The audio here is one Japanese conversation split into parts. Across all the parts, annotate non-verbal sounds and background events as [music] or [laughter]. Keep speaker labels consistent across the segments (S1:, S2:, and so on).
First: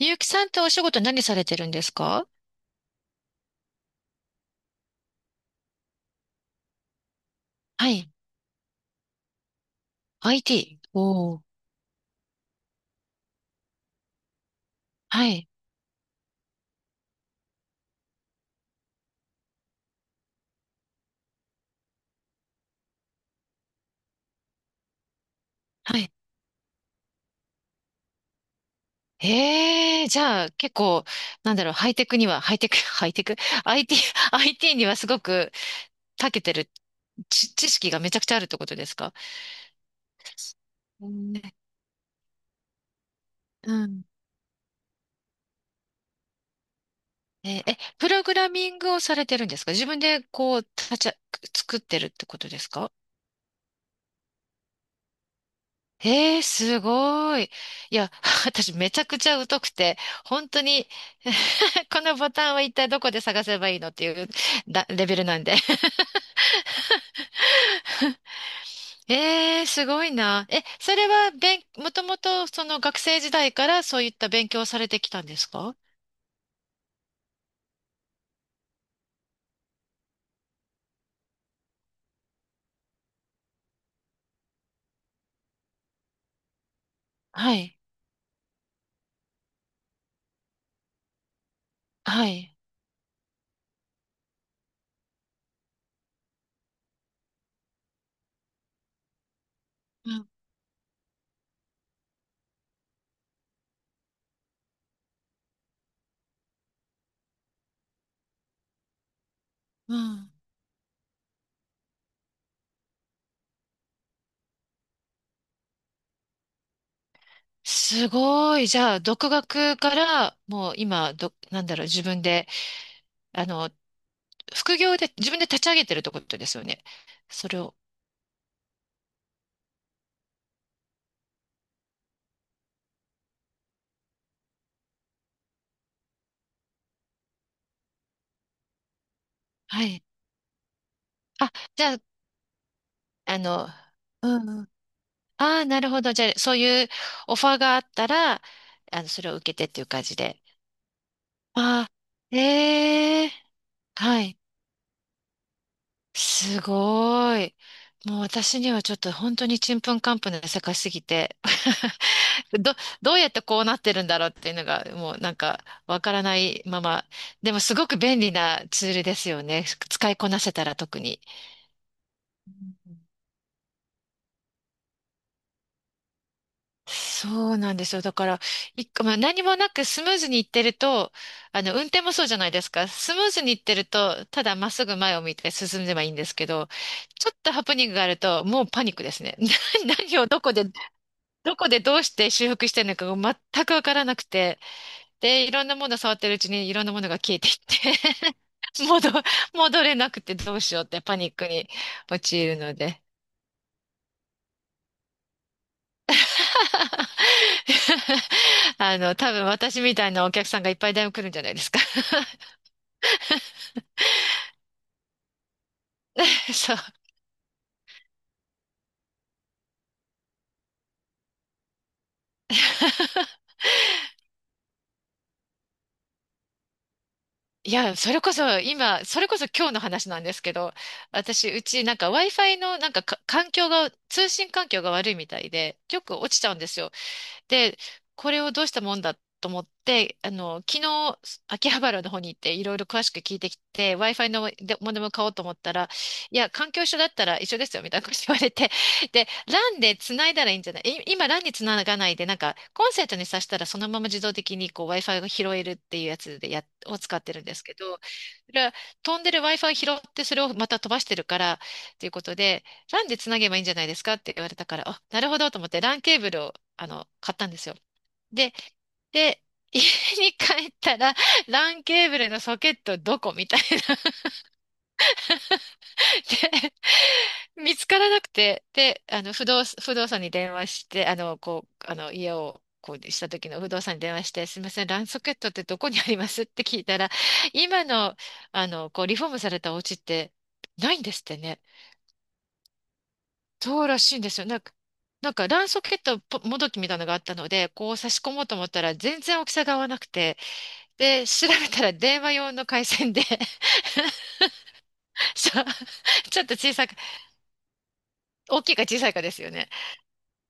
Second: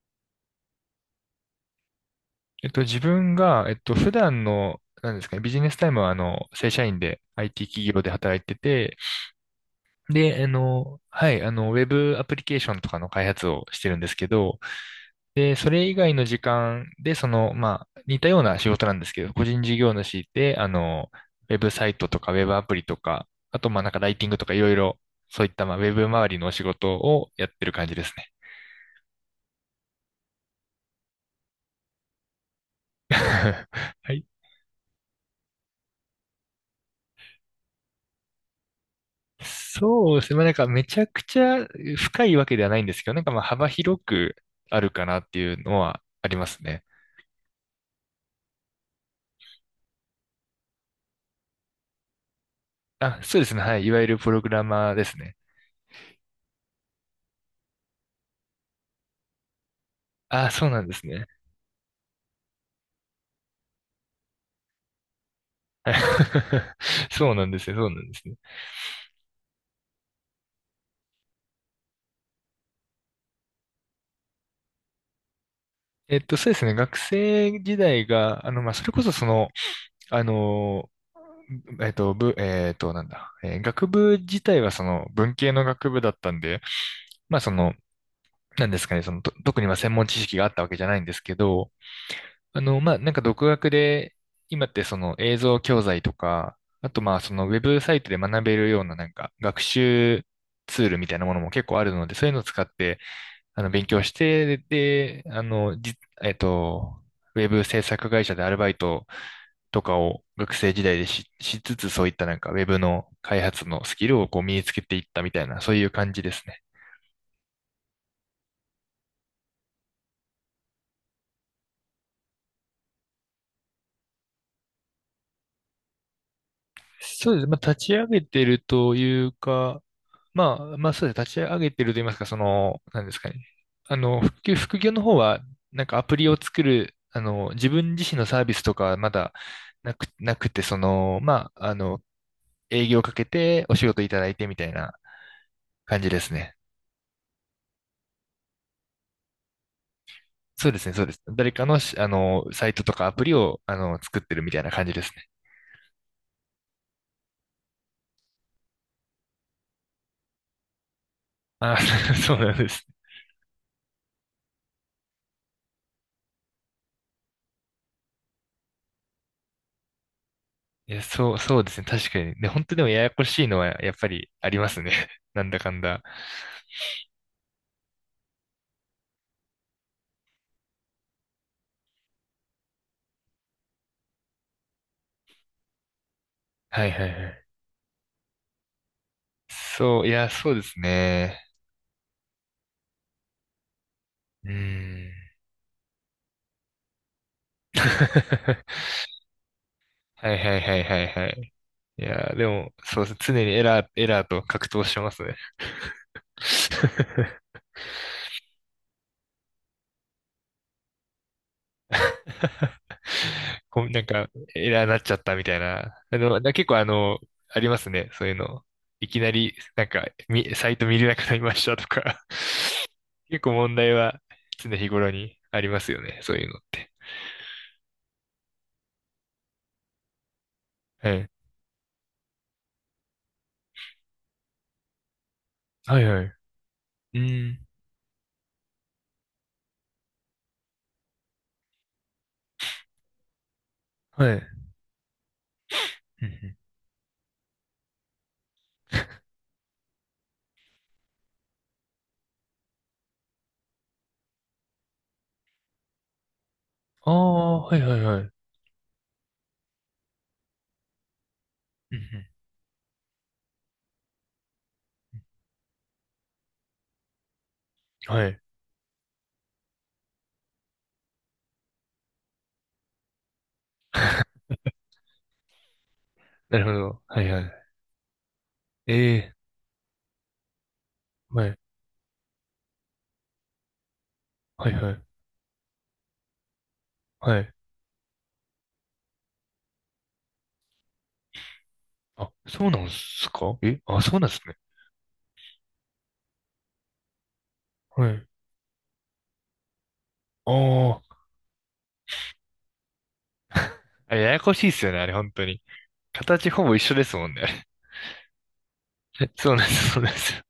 S1: ゆうきさんってお仕事何されてるんですか？
S2: 自分が、普段の、なんですかね、ビジネスタイムは、正社員で IT 企
S1: は
S2: 業で
S1: い。
S2: 働いてて、で、
S1: IT。
S2: は
S1: おー。
S2: い、ウェブアプリケーションとかの開発をしてるんですけど、
S1: はい。
S2: で、それ以外の時間で、まあ、似たような仕事なんですけど、個人事業主で、ウェブサイトとか、ウェブアプリとか、あと、まあ、なんかライティングとか、いろいろ、そういった、まあ、ウェ
S1: は
S2: ブ
S1: い。
S2: 周りのお仕事をやってる感じですね。
S1: ええー、じゃあ結構、なんだろう、ハイテクには、ハイテク、[laughs] ハイテク、
S2: [laughs]
S1: IT、IT にはすごく長けてる、知識がめちゃくちゃあるってことですか？
S2: そうですね。まあ、なんかめちゃ
S1: う
S2: く
S1: ん
S2: ち
S1: ね。
S2: ゃ深いわけではないんですけど、なんかまあ幅
S1: う
S2: 広
S1: ん。
S2: くあるかなっていうのはありますね。
S1: えー、え、プログラミングをされてるんですか？自分でこう、立ちゃ、作ってるってことですか？
S2: あ、そうですね。はい。いわゆるプログラマーですね。
S1: ええー、すごい。いや、[laughs] 私めちゃくちゃ疎くて、本
S2: あ、
S1: 当
S2: そうなん
S1: に。
S2: ですね。
S1: [laughs] このボタンは一体どこで探せばいいのっていうレベルなんで。
S2: は
S1: [laughs]
S2: い [laughs] そうなんですね。そうなんですね。
S1: ええー、すごいな。え、それは、もともとその学生時代からそういった勉強をされてきたんですか？
S2: そうですね。学生時代が、まあ、それこそその、あの、えっと、ぶ、えっと、なんだ、えー学部自体はその文系の学部だったんで、まあそ
S1: は
S2: の、
S1: い。
S2: なんですかね、その、特にまあ専門知識があったわけじゃないんですけど、
S1: はい。
S2: まあ、なんか独学で、今ってその映像教材とか、あとまあそのウェブサイトで学べるようななんか学
S1: う
S2: 習
S1: ん。
S2: ツールみたいなものも結構あるので、そういうのを使って勉強して、で、あの、じ、えっと、ウェブ制作会社でアルバイトと
S1: う
S2: かを
S1: ん。
S2: 学生時代でしつつ、そういったなんかウェブの開発のスキルをこう身につけていったみたいな、そういう感じですね。
S1: すごい。じゃあ、独学からもう今、なんだろう、自分で、あの、副業で自分で立ち上げてるってことですよね。
S2: そうです
S1: そ
S2: ね。ま
S1: れ
S2: あ、
S1: を。
S2: 立ち上げてるというか、まあ、まあ、そうですね。立ち上げてると言いますか、その、なんですかね。副業の方は、なんかアプリを作る、自分自身のサービスとか、はまだ
S1: は
S2: な
S1: い。
S2: く、なくて、その、
S1: あ、
S2: まあ、
S1: じゃあ、
S2: 営業かけ
S1: あ
S2: て
S1: の、
S2: お仕事いただい
S1: う
S2: て
S1: ん
S2: み
S1: う
S2: た
S1: ん。
S2: いな
S1: ああ、なるほ
S2: 感じ
S1: ど。
S2: で
S1: じゃ
S2: す
S1: あ、そ
S2: ね。
S1: ういうオファーがあったら、あの、それを受けてっていう感じで。
S2: そうですね、そうです。誰かの
S1: あ
S2: し、あ
S1: あ、
S2: の、サイトとかアプ
S1: ええ、
S2: リを、作
S1: は
S2: って
S1: い。
S2: るみたいな感じですね。
S1: すごい。もう私にはちょっと本当にちんぷんかんぷんな世界すぎて、
S2: あ、[laughs] そう
S1: [laughs]
S2: なんで
S1: ど、
S2: す。
S1: どうやってこうなってるんだろうっていうのが、もうなんかわからないまま。でもすごく便利なツールですよね。使いこなせたら
S2: い
S1: 特
S2: や、
S1: に。
S2: そう、そうですね。確かに。で、本当でもややこしいのはやっぱりありますね。[laughs] なんだかんだ。
S1: そうなんですよ。だから、一個、まあ、何もなくスムーズに行ってると、あの、運転もそうじゃないですか。スムーズに行ってると、ただまっすぐ前を見て進めばいいんですけど、
S2: はいはいは
S1: ちょっ
S2: い。
S1: とハプニングがあると、もうパニックですね。[laughs]
S2: そう、い
S1: 何を
S2: や、
S1: ど
S2: そ
S1: こ
S2: うで
S1: で、
S2: すね。
S1: どこでどうして修復してるのかが全くわからなく
S2: うー
S1: て、
S2: ん。
S1: で、いろんなもの触ってるうちにいろんなものが消えていって [laughs]
S2: [laughs]
S1: 戻れなく
S2: は
S1: て
S2: い
S1: ど
S2: はい
S1: うし
S2: は
S1: よ
S2: い
S1: うっ
S2: は
S1: て
S2: い
S1: パ
S2: は
S1: ニック
S2: い。
S1: に
S2: いや、
S1: 陥
S2: で
S1: る
S2: も、
S1: ので。
S2: そうですね。常にエラーと格闘してますね。
S1: [laughs]
S2: [laughs]
S1: あの、多分私みたいなお客さんがいっぱいだいぶ来るんじゃないですか。
S2: [laughs] こう、なんか、エラーなっちゃったみたいな。
S1: [laughs]
S2: 結
S1: そう。
S2: 構ありますね。そういうの。いきなり、なんか、サイト見れなくなりましたとか。[laughs] 結構問題は常日頃にありますよね。そういうのって。
S1: いや、それこそ今、それこそ今日の話なんですけど、
S2: はい。
S1: 私、うちなんか Wi-Fi のなんか環境が、通信環境が悪いみたいで、
S2: は
S1: よ
S2: い
S1: く
S2: は
S1: 落
S2: い。
S1: ちちゃうんですよ。
S2: うん。
S1: で、これをどうしたもんだと思って、あの、昨日、秋葉原の方に行っていろいろ詳しく聞いてきて、
S2: はい。
S1: Wi-Fi
S2: う
S1: の
S2: ん
S1: でモデム買おうと思ったら、
S2: う
S1: いや、
S2: ん
S1: 環境一緒だったら一緒ですよ、みたいなこと言われて。[laughs] で、LAN で繋いだらいいんじゃない、今 LAN に繋がないで、なんか、コンセントに挿したらそのまま自動的にこう Wi-Fi が拾えるっていうやつを
S2: あ
S1: 使ってるんで
S2: あ、
S1: すけ
S2: はいは
S1: ど、
S2: いはい。うん
S1: それは飛んでる Wi-Fi 拾ってそれをまた飛ばしてるから、
S2: う
S1: ということで、ランで繋げばいいんじゃないですかって言われたから、あ、なるほどと思ってランケーブルをあの、買ったんですよ。
S2: んはい。
S1: で、で、[laughs] 家に帰ったら、LAN ケーブルのソケットどこみたいな。
S2: [laughs] なるほ
S1: で、
S2: ど。はいはい。
S1: 見つからなくて、で、
S2: え
S1: あの、
S2: え、
S1: 不動産に電話して、あの、
S2: はい。
S1: こう、あの、家を、こうした時の不動産に電話して、すみ
S2: は
S1: ま
S2: い
S1: せん、
S2: は
S1: ラ
S2: い。
S1: ンソケットってどこにありますって聞いたら、
S2: はい。
S1: 今の、あの、こう、リフォームされたお家ってないんですってね。
S2: あ、そうなんすかえ
S1: そうら
S2: あ、
S1: し
S2: そ
S1: い
S2: う
S1: ん
S2: なん
S1: で
S2: で
S1: す
S2: す
S1: よ。
S2: ね。
S1: なんか、ランソケットもどきみたいなのがあったので、こう差
S2: は
S1: し
S2: い。
S1: 込もうと思ったら、全然大きさが合わなくて、
S2: ああ、
S1: で、調べたら電話用の回線で。
S2: あれややこしいっすよね、あれ、本
S1: [laughs]、
S2: 当
S1: そ
S2: に。
S1: う、ちょっ
S2: 形
S1: と
S2: ほ
S1: 小
S2: ぼ一
S1: さ
S2: 緒
S1: く、
S2: ですもんね、あ
S1: 大きいか小さいか
S2: れ
S1: で
S2: [laughs]
S1: すよ
S2: そうなん
S1: ね。
S2: です、そうなんですよ。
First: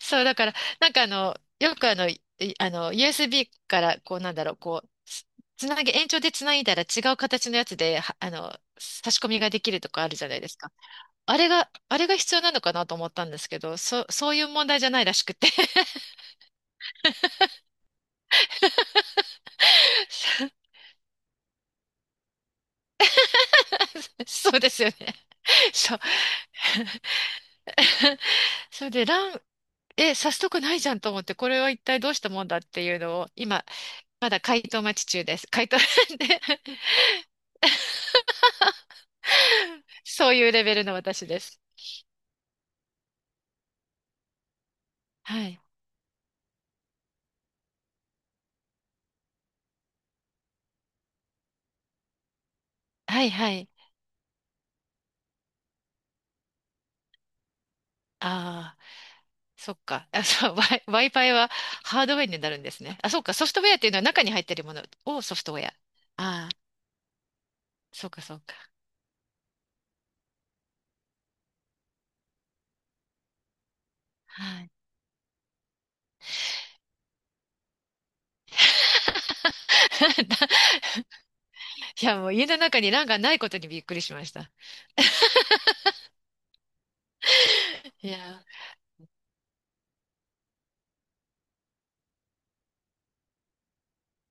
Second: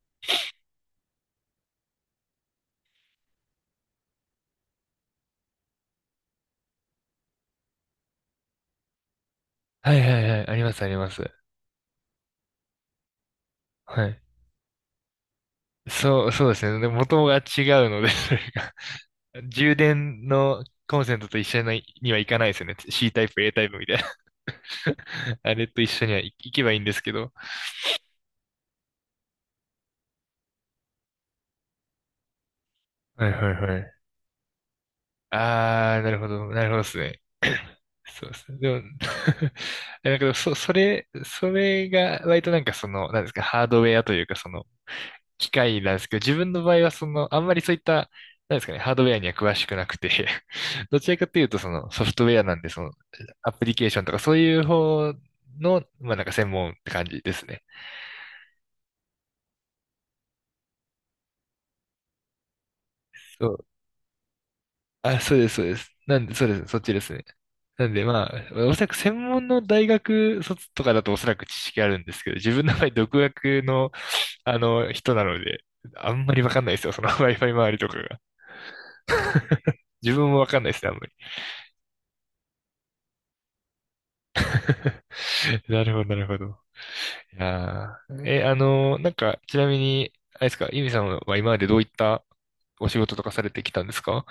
S1: そう、だから、なんかあの、よくあの、いあの、USB から、こうこう、つなげ、延長でつないだら違う形のやつで、あの、差し込みができると
S2: はい
S1: かある
S2: は
S1: じ
S2: い
S1: ゃ
S2: は
S1: ない
S2: い、
S1: で
S2: あ
S1: す
S2: り
S1: か。
S2: ます、あります。
S1: あれが必要なのかなと思ったんですけど、
S2: はい。
S1: そういう問題じゃないらしくて。
S2: そう、そうですね。で、元が違うので、それが。[laughs] 充電の
S1: [laughs]。
S2: コンセントと一緒ににはいかないですよね。C タイプ、A タイプみたいな。
S1: そうですよね。
S2: [laughs] あれと一
S1: そう。
S2: 緒にはい行けばいいんですけど。
S1: [laughs] それで、え、さすとこないじゃんと思って、これは一体どうしたもんだっていうのを、
S2: はいはい
S1: 今、
S2: はい。
S1: まだ回答待ち中です。回答。 [laughs]
S2: あー、なるほ
S1: で
S2: ど、なるほどですね。[coughs] そうですね。でも、[laughs] なんかで
S1: そ
S2: も
S1: ういう
S2: そ、
S1: レ
S2: そ
S1: ベルの
S2: れ、
S1: 私で
S2: そ
S1: す。
S2: れが、割となんかその、なんですか、ハードウェアというか、その、
S1: は
S2: 機
S1: い。
S2: 械なんですけど、自分の場合はその、あんまりそういった、なんですかね、ハードウェアには詳しくなくて [laughs] どちらかというとそのソフトウェアなんで、その、
S1: はいは
S2: アプ
S1: い。
S2: リケーションとかそういう方の、まあなんか専門って感じですね。
S1: ああ、そっか。あ、Wi-Fi はハードウェアになるんですね。あ、そっか。ソ
S2: そ
S1: フトウ
S2: う。
S1: ェアっていうのは中に入ってるもの
S2: あ、
S1: を
S2: そ
S1: ソ
S2: う
S1: フ
S2: で
S1: トウ
S2: す、そう
S1: ェア。
S2: です。なんで、そう
S1: ああ、
S2: です、そっちですね。なんで
S1: そうか
S2: ま
S1: そう
S2: あ、
S1: か。
S2: おそらく専門の大学卒とかだとおそらく知識あるんですけど、自分の場合独学の、
S1: はい。
S2: 人なので、あんまりわかんないですよ、その [laughs] Wi-Fi 周りとかが。自分もわかんないですね、あんまり。
S1: [laughs] いや、もう家の中に欄がないことにびっくりしました。
S2: [laughs] なるほど、なるほど。いや
S1: い
S2: ーえ、
S1: や、
S2: あのーなんか、ちなみに、あれですか、ゆみさんは今までどういったお仕事とかされてきたんですか？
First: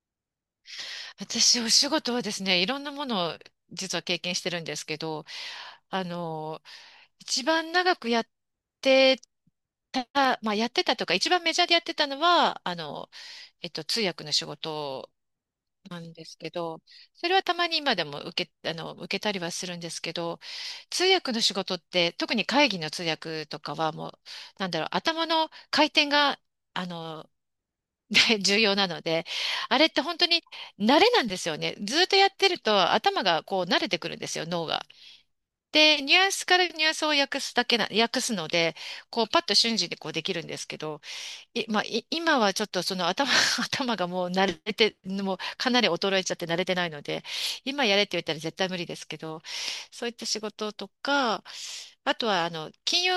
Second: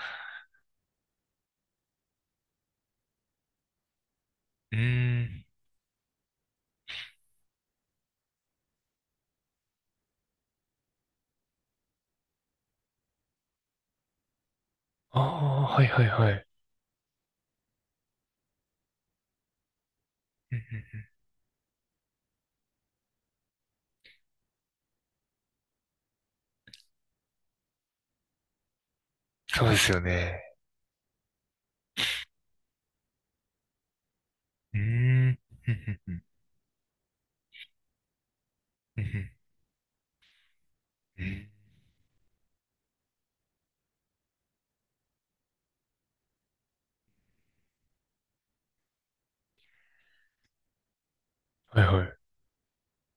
S1: 私、お仕事はですね、いろんなものを実は経験してるん
S2: う
S1: ですけ
S2: ー
S1: ど、
S2: ん。
S1: あの、一番長くやってた、まあやってたとか、一番メジャーでやってたのは、あの、えっと、通訳の仕事
S2: ああ、はい
S1: な
S2: はい
S1: んで
S2: は
S1: す
S2: い。
S1: けど、それはたまに今でもあの、受けたりはするんですけど、
S2: うんうん
S1: 通訳の仕事って、特に会議の通訳とかはもう、なんだろう、頭の回転が、あの、[laughs] 重要なので、
S2: そうで
S1: あれっ
S2: すよ
S1: て本当
S2: ね。
S1: に慣れなんですよね。ずっとやってると頭がこう慣れてくるんですよ、脳
S2: うー
S1: が。
S2: ん。うん
S1: で、
S2: う
S1: ニュ
S2: ん
S1: アンスからニュアンスを訳すだけな、訳すので、
S2: うんう
S1: こう、
S2: ん
S1: パッと瞬時にこうできるんですけど、
S2: うん
S1: い、まあ、い今はちょっとその頭、[laughs] 頭がもう慣れて、もうかなり衰えちゃって慣れてないので、今やれって言ったら絶対無理ですけど、そういった仕事とか、
S2: はいは
S1: あ
S2: い。
S1: とは、あの、金融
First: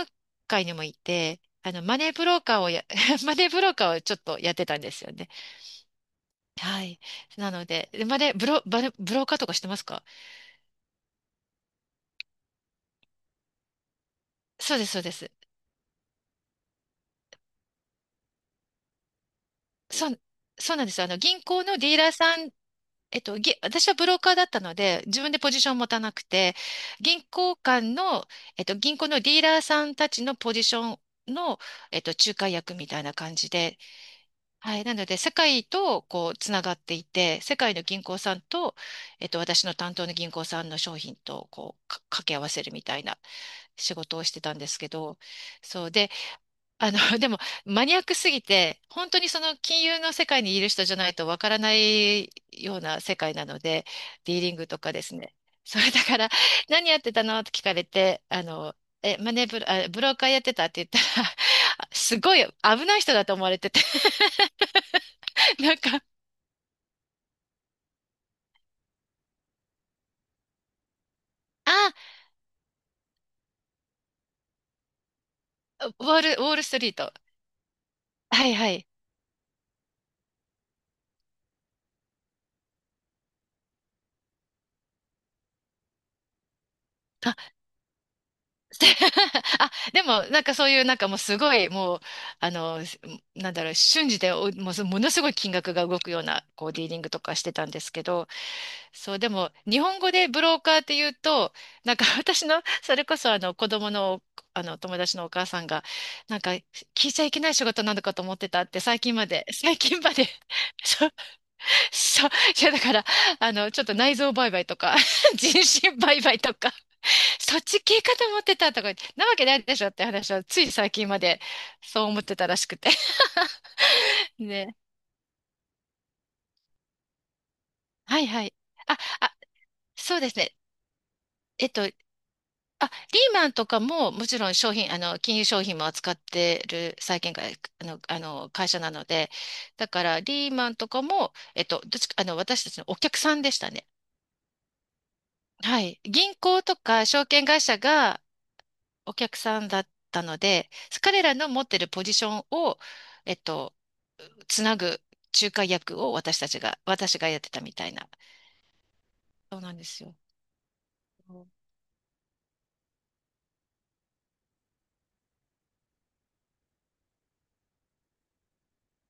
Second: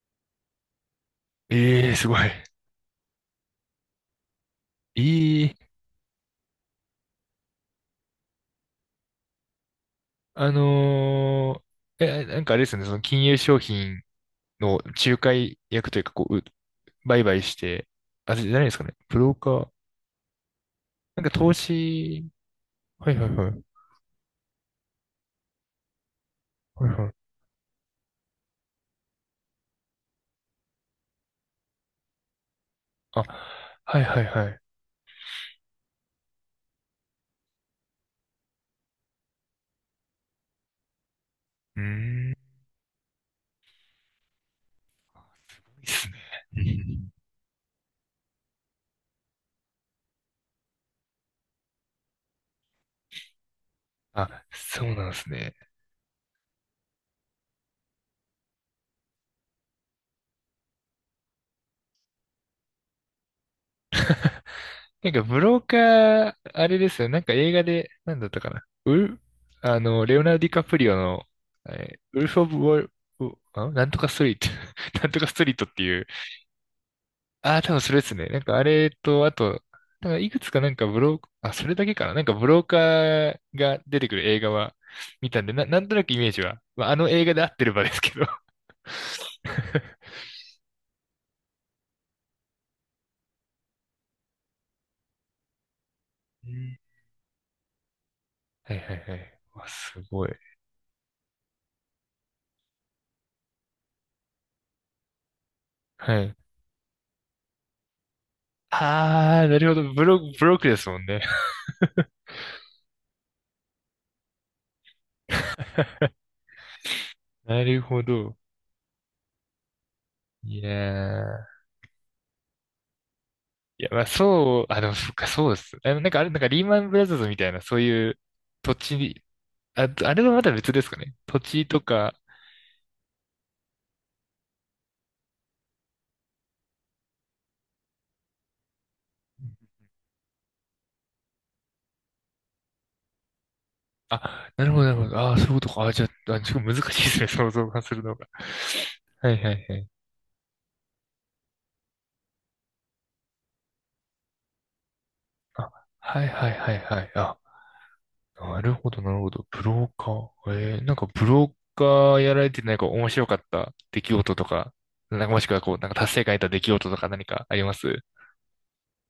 S1: 界にもいて、あの、
S2: ええ、
S1: マ
S2: す
S1: ネー
S2: ご
S1: ブ
S2: い。
S1: ローカーをや、[laughs] マネーブローカーをちょっとやってたんですよね。
S2: え
S1: はい。なので、マネーブロ、バレブローカーとかしてますか？
S2: あのーえ、なんかあれですね、その金融商品
S1: そう
S2: の
S1: です、そうで
S2: 仲
S1: す。
S2: 介役というか、こう、う売買して、あ、じゃないですかね、ブローカー。
S1: そう、そうなんですよ。あの、
S2: なんか
S1: 銀
S2: 投
S1: 行のディーラー
S2: 資、
S1: さん、
S2: はい
S1: えっ
S2: はい
S1: と、
S2: はい。
S1: 私はブローカーだったので、自分でポジションを持たなくて、
S2: はいはい
S1: 銀行間の、えっと、銀行のディーラーさんたちのポジションの、えっと、仲介役みたいな
S2: あ、
S1: 感じで、
S2: はいはいはい。
S1: はい。なので、世界と、こう、つながっていて、世界の銀行さんと、えっと、私の担当の銀行さんの商品と、こ
S2: うー
S1: う、掛
S2: ん、
S1: け合
S2: い
S1: わせるみたいな仕事をしてたんですけど、
S2: い
S1: そ
S2: っ
S1: う。
S2: すね。[laughs] う
S1: あの、
S2: ん
S1: [laughs] でも、マニアックすぎて、本当にその金融の世界にいる人じゃないとわからないような世界なので、ディー
S2: あ、
S1: リングと
S2: そ
S1: か
S2: う
S1: で
S2: なん
S1: す
S2: です
S1: ね。
S2: ね。
S1: それだから、[laughs] 何やってたのって聞かれて、あの、え、マネーブロ、あ、ブローカーやってたって言ったら、[laughs] すごい危ない人だと思われてて、
S2: なんか、ブロ
S1: [laughs]
S2: ー
S1: な
S2: カ
S1: んか、
S2: ー、あれですよ。なんか映画で、なんだったかな。ウル、あの、レオナルド・ディカプリオの、
S1: あ、
S2: ウルフ・オブ・ウォール、なんとかストリート、[laughs] なんとかストリートっていう。
S1: ウォールストリート。
S2: ああ、多分それですね。なん
S1: はい
S2: かあ
S1: はい。
S2: れと、あと、なんかいくつかなんかブロー、あ、それだけかな。なんかブローカーが出てくる映画は見たんで、なんとなくイメージは、まあ、あの映画で合ってればですけど。
S1: [laughs] あ、
S2: [laughs]
S1: でも、なんかそういう、なんかもうすごい、もう、あの、なんだろう、瞬時で、おもうそものすごい金額が動くような、
S2: う
S1: こう、
S2: ん
S1: ディーリングとかしてたんですけど、
S2: はいはい
S1: そ
S2: は
S1: う、で
S2: い。
S1: も、
S2: わ
S1: 日本
S2: す
S1: 語
S2: ご
S1: で
S2: い。
S1: ブローカーって言うと、なんか私の、それこそ、子供の、友達のお母さんが、
S2: はい。
S1: なんか、聞いちゃいけない仕事なのかと思ってたって、最近ま
S2: あ
S1: で、
S2: ー、なるほ
S1: 最
S2: ど。
S1: 近まで
S2: ブロックで
S1: [laughs]
S2: すもん
S1: そう
S2: ね。
S1: そう、いやだから、ちょっと内臓売買とか、[laughs] 人身売
S2: [laughs]
S1: 買とか、そっ
S2: なる
S1: ち
S2: ほ
S1: 系かと
S2: ど。
S1: 思ってたとか言って、なわけないでしょって話は、
S2: い
S1: つ
S2: や
S1: い最近まで
S2: ー。
S1: そう思ってたらしくて。
S2: いや、まあ
S1: [laughs]
S2: そう、
S1: ね。
S2: あ、でもそっか、そうです。あの、なんかあれ、なんかリーマンブラザーズみたいな、そういう
S1: はいはい。
S2: 土地
S1: あ、
S2: に、
S1: あ、
S2: あ、あ
S1: そう
S2: れ
S1: で
S2: は
S1: す
S2: また
S1: ね。
S2: 別ですかね。土地
S1: えっ
S2: と
S1: と、
S2: か、
S1: あ、リーマンとかも、もちろん商品、あの、金融商品も扱ってる債券会、あの、あの、会社なので、だから、リーマンとかも、どっちか、私たちのお客さんでしたね。
S2: あ、なるほど、なるほど。ああそういうこと
S1: は
S2: か。あ、
S1: い。
S2: じゃあ、
S1: 銀
S2: あ、ちょ
S1: 行
S2: っと難
S1: と
S2: しい
S1: か
S2: です
S1: 証
S2: ね。
S1: 券
S2: 想
S1: 会
S2: 像
S1: 社
S2: がするの
S1: が、
S2: が。
S1: お
S2: はい
S1: 客
S2: は
S1: さ
S2: い
S1: ん
S2: は
S1: だ
S2: い。
S1: ったので、彼らの持ってるポジションを、えっと、つなぐ仲介
S2: あ、
S1: 役を
S2: はいはいはいはい。
S1: 私が
S2: あ、
S1: やってたみたいな。
S2: なるほど、なるほど。
S1: そう
S2: ブ
S1: なんで
S2: ロー
S1: す
S2: カ
S1: よ。
S2: ー。えー、なんかブローカーやられてなんか面白かった出来事とか、なんかもしくはこう、なんか達成感得た出来事とか何かあります？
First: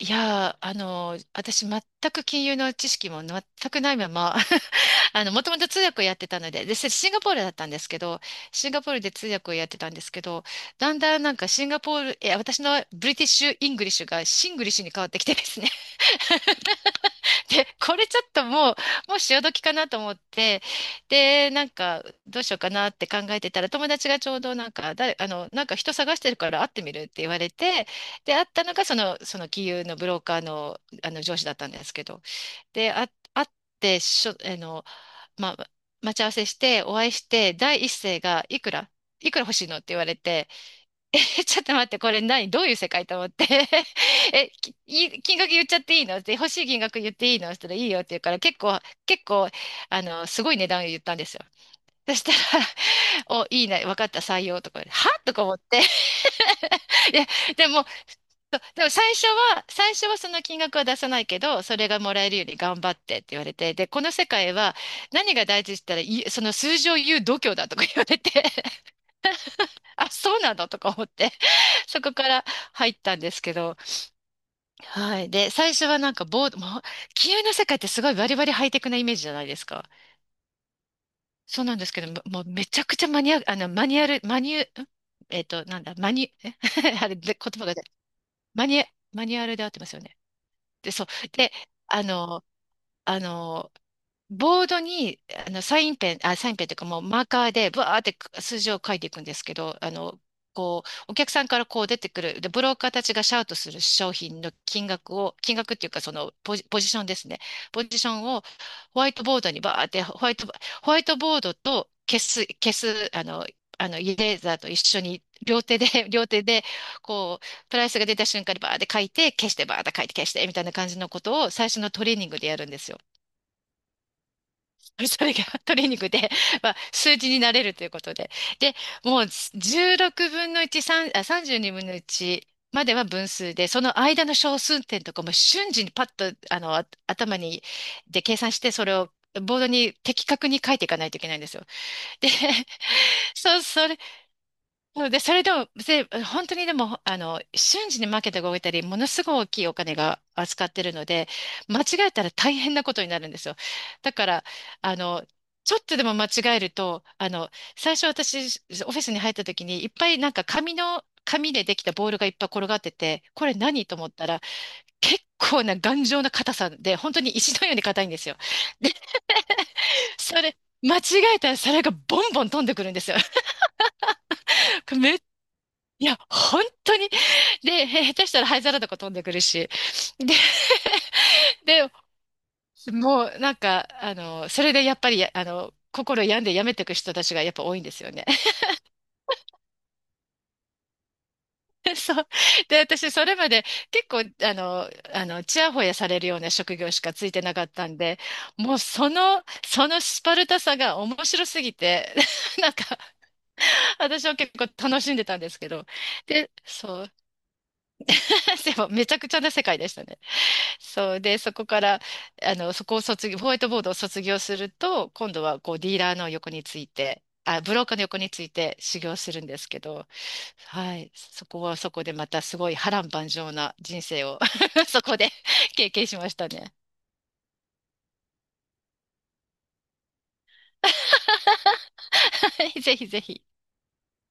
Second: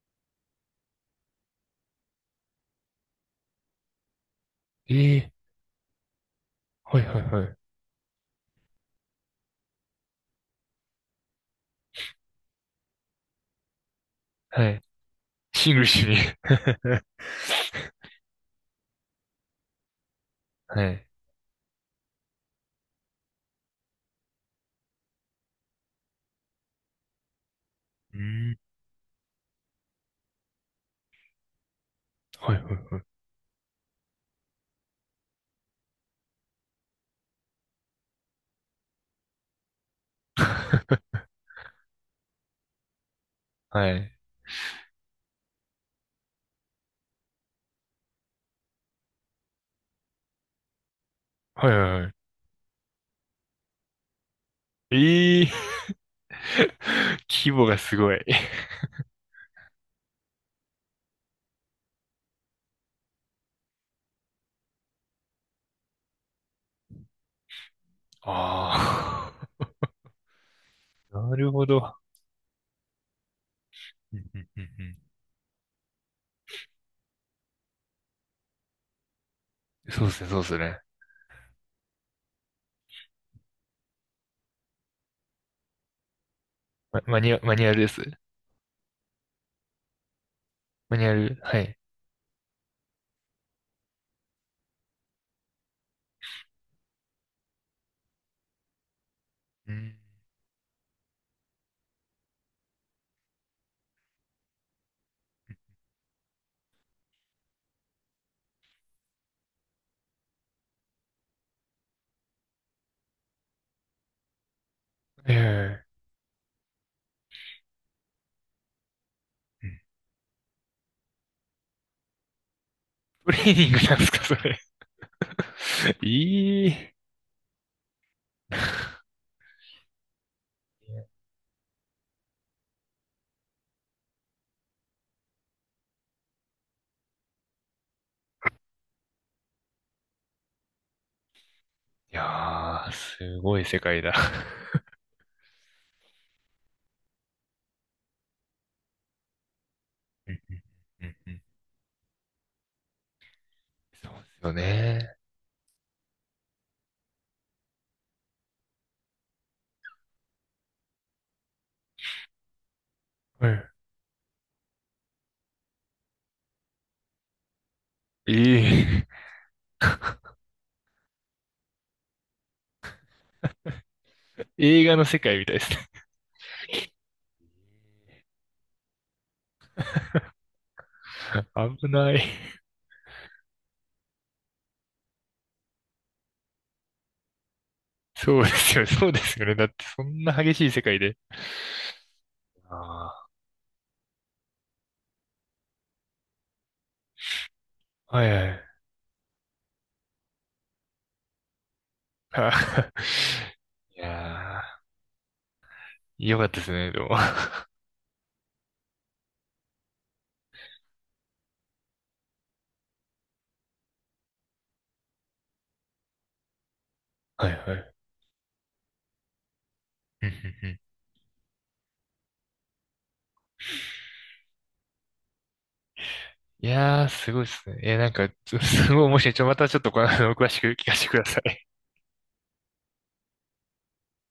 S1: いやー、私全く金融の知識も全くないまま、[laughs]
S2: ええ
S1: もともと通訳をやってたので、で、
S2: ー、はい
S1: シン
S2: は
S1: ガポ
S2: い
S1: ール
S2: は
S1: だっ
S2: い。
S1: たんですけど、シンガポールで通訳をやってたんですけど、だんだんなんかシンガポール、え、私のブリティッシュ・イングリッシュがシング
S2: は
S1: リッシ
S2: い。
S1: ュに変わってきてですね。
S2: シングルしに。[laughs]
S1: で、これちょっともう潮時かなと思って、
S2: はい。
S1: で、なんか、どうしようかなって考えてたら、友達がちょうどなんか、誰、あの、なんか人探してるから会ってみるって言われて、
S2: う
S1: で、会っ
S2: ん、
S1: たのがその金融のブローカーの、上司だったんですけど、
S2: はい
S1: で、
S2: はい。
S1: あ、会って、しょ、あの、まあ、待ち合わせして、お会いして、第一声が、いくら欲しいのって言われて、え、[laughs] ちょっと待って、これ何どういう世界と思って。
S2: はい。
S1: [laughs] きい金額言っちゃっていいのって欲しい金額言っていいのしたらいいよって言うから、結構、すごい値段を言ったんですよ。
S2: はいはいはいはい。
S1: そしたら、[laughs] お、いいね、分かった、採用とか言って、はと
S2: え
S1: か
S2: え
S1: 思っ
S2: ー、
S1: て。[laughs] いや、
S2: [laughs] 規模
S1: で
S2: が
S1: も、
S2: すごい。[laughs]
S1: そうでも最初はその金額は出さないけど、それがもらえるように頑張ってって言われて、で、この世界は何が大事って言ったら、いその数字を言う度胸だとか言われて、[laughs]
S2: あ
S1: あ、そうなのとか思っ
S2: あ、[laughs]
S1: て、
S2: なるほど。
S1: そこから入ったんですけど、
S2: うんうんうんうん
S1: はい。で、最初はなんかボード、[laughs] もう、金融の世界ってすごいバリバリハイテクなイメージじゃないですか。
S2: そうですね、そうですね。
S1: そうなんですけど、ももうめちゃくちゃマニュアル、マニュ、んえっと、なんだ、マニュ、[laughs] あれ、で言
S2: マニ
S1: 葉
S2: ュア
S1: が
S2: ル
S1: 出な
S2: で
S1: い、
S2: す。
S1: マニュ、マニュアルで合ってますよね。で、
S2: マニ
S1: そう。
S2: ュアル、
S1: で、
S2: はい。
S1: あの、あの、ボードに、サインペンというかもうマーカーで、ブワーって数字を書いていくんですけ
S2: う
S1: ど、
S2: ん。
S1: こう、お客さんからこう出てくる、で、ブローカーたちがシャウトする商品の金額を、金額っていうかそのポジションですね。ポジションをホワイトボードにバーって、ホワイトボードと消す、イレーザーと一緒に両手
S2: ええ
S1: で、[laughs] 両手で、こう、プライスが出た瞬間にバーって書いて、消して、バーって書いて、消して、みたいな感じのことを最初のトレーニングでやるんですよ。
S2: トレーニングなんですか、それ。
S1: [laughs] それがトレーニン
S2: [laughs]
S1: グで、[laughs]
S2: いい。
S1: ま
S2: い
S1: あ、数字になれるということで。で、もう16分の1、3、あ、32分の1までは分数で、その間の小数点とかも瞬時にパッと、頭に、で計算して、それをボードに的確に書いていかないといけないんですよ。で、
S2: やー、
S1: [laughs]
S2: すご
S1: そう、
S2: い世
S1: そ
S2: 界だ。
S1: そうで、それでも、で本当にでも、瞬時にマーケットが動いたり、ものすごい大きいお金が
S2: うんうん
S1: 扱ってるの
S2: うん
S1: で、
S2: うん
S1: 間違えたら大変なことになるんですよ。
S2: そう
S1: だ
S2: で
S1: か
S2: す
S1: ら、
S2: よ
S1: あ
S2: ね。
S1: の、ちょっとでも間違えると、最初私、オフィスに入った時に、いっぱいなんか紙でできたボールがいっぱい転がってて、こ
S2: う
S1: れ
S2: ん
S1: 何と思ったら、結構な頑丈な硬さで、本当に石のように硬いんです
S2: い
S1: よ。で、
S2: い。
S1: それ、間違えたら皿がボンボン飛んでくるんですよ。
S2: 映画
S1: [laughs]
S2: の
S1: め、
S2: 世界みたいですね。
S1: いや、本当にで、へ下手したら灰皿とか飛んでくるし。で、
S2: 危
S1: で、
S2: ない。
S1: もうなんか、それでやっぱり、心病んでやめていく人たちがやっぱ多いんですよね。
S2: そうですよね、そうですよね。だってそんな激しい世界で。
S1: [laughs] そう。で、私、
S2: あ
S1: それまで結構、ちやほやされるような職業しかついてなかったん
S2: あ、
S1: で、
S2: はいはい。
S1: もうそのスパルタさが面白すぎて、
S2: [laughs] あ
S1: [laughs] なんか、
S2: い
S1: 私は結構
S2: や
S1: 楽しんでたんですけど、
S2: ー、よかっ
S1: で、
S2: たですね、で
S1: そ
S2: も。
S1: う。
S2: は
S1: [laughs] でも、めちゃくちゃな世界でしたね。そうで、そこから、そこを卒業、ホワイトボードを卒業すると、今度はこうディーラーの横について、
S2: いは
S1: ブロー
S2: い。
S1: カーの横について修行するんですけど、
S2: うんうんうん
S1: はい、そこはそこでまたすごい波乱万丈な人生を [laughs] そこで経験しました
S2: い
S1: ね。
S2: やー、すごいですね。え、なんか、ちょすごい面白い。またちょっとこの、あの詳しく聞かせてください。
S1: はい、ぜひぜひ。